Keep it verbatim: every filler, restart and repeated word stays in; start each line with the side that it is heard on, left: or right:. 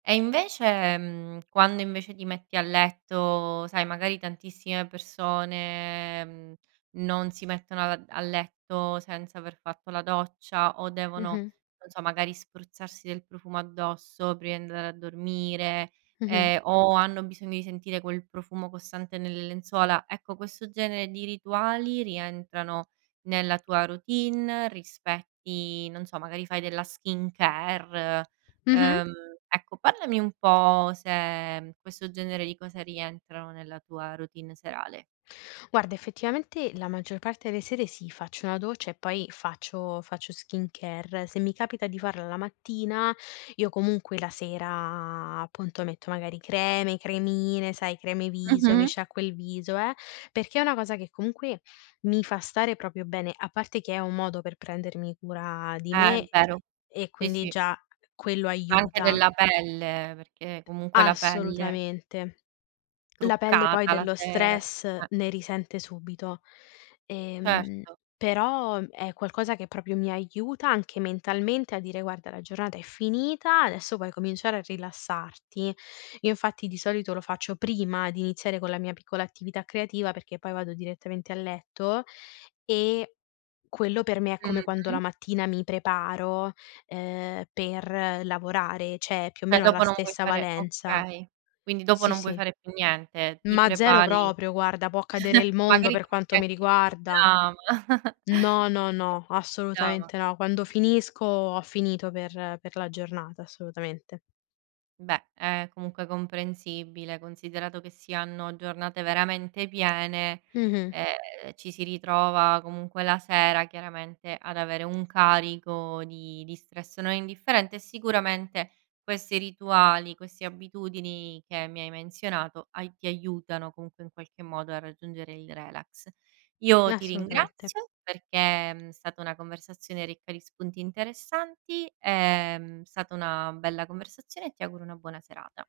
right: E invece, mhmm, quando invece ti metti a letto sai, magari, tantissime persone, mhmm, non si mettono ad a letto senza aver fatto la doccia o devono,
left: Mh-mh.
right: non so, magari spruzzarsi del profumo addosso prima di andare a dormire,
left: Mh-mh.
right: ehm o hanno bisogno di sentire quel profumo costante nelle lenzuola. Ecco, questo genere di rituali rientrano nella tua routine? Rispetti non so, magari fai della skincare,
left: Mh-mh.
right: uhm, ecco, parlami un po' se, uhm, questo genere di cose rientrano nella tua routine serale.
left: Guarda effettivamente la maggior parte de sere sì, faccio una doccia e poi faccio faccio skincare. Se mi capita di farla la mattina, io comunque la sera, appunto, metto magari creme, cremine, sai, creme viso, mi
right: Mh-mh.
left: sciacquo il viso, eh perché è una cosa che comunque mi fa stare propio bene, a parte che è un modo per prendermi cura di
right: Eh,
left: me,
right: è
left: e
right: vero.
left: e
right: Sì,
left: quindi
right: sì.
left: già quello
right: Ma anche
left: aiuta
right: della pelle, perché comunque la pelle
left: Assolutamente. La pelle, poi,
right: Truccata la
left: dello
right: sera,
left: stress
right: eh.
left: ne risente subito. Ehm,
right: Certo.
left: però, uhm, è qualcosa che propio mi aiuta anche mentalmente a dire: "Guarda, la giornata è finita, adesso puoi cominciare a rilassarti". Io, infatti, di solito lo faccio prima di iniziare con la mia piccola attività creativa perché poi vado direttamente a letto, e quello per me è come quando la
right: Mh-mh.
left: mattina mi preparo, ehm, per lavorare, ceh più o
right: ceh,
left: meno ha la
right: dopo non vuoi
left: stessa
right: fare
left: valenza.
right: okay, quindi dopo
left: Sì,
right: non vuoi
left: sì.
right: fare più niente, ti
left: Ma zero
right: prepari
left: proprio, guarda può cadere il mondo
right: magari
left: per
right: ti metti
left: quanto mi
right: anche il
left: riguarda.
right: pigiama.
left: No, no,
right: Dico, ti metti
left: no,
right: il pigiama.
left: assolutamente no. Quando finisco, ho finito per per la giornata, assolutamente.
right: Beh, è comunque comprensibile, considerato che si hanno giornate veramente piene,
left: Mh-mh.
right: e ci si ritrova comunque la sera, chiaramente, ad avere un carico di di stress non indifferente e sicuramente questi rituali, questi abitudini che mi hai menzionato hai ti aiutano, comunque, in qualche modo a raggiungere il relax. Io ti
left: Nassolutamette.
right: ringrazio, perché è, uhm, stata una conversazione ricca di spunti interessanti, ehm, mhmm, stata una bella conversazione e ti auguro una buona serata.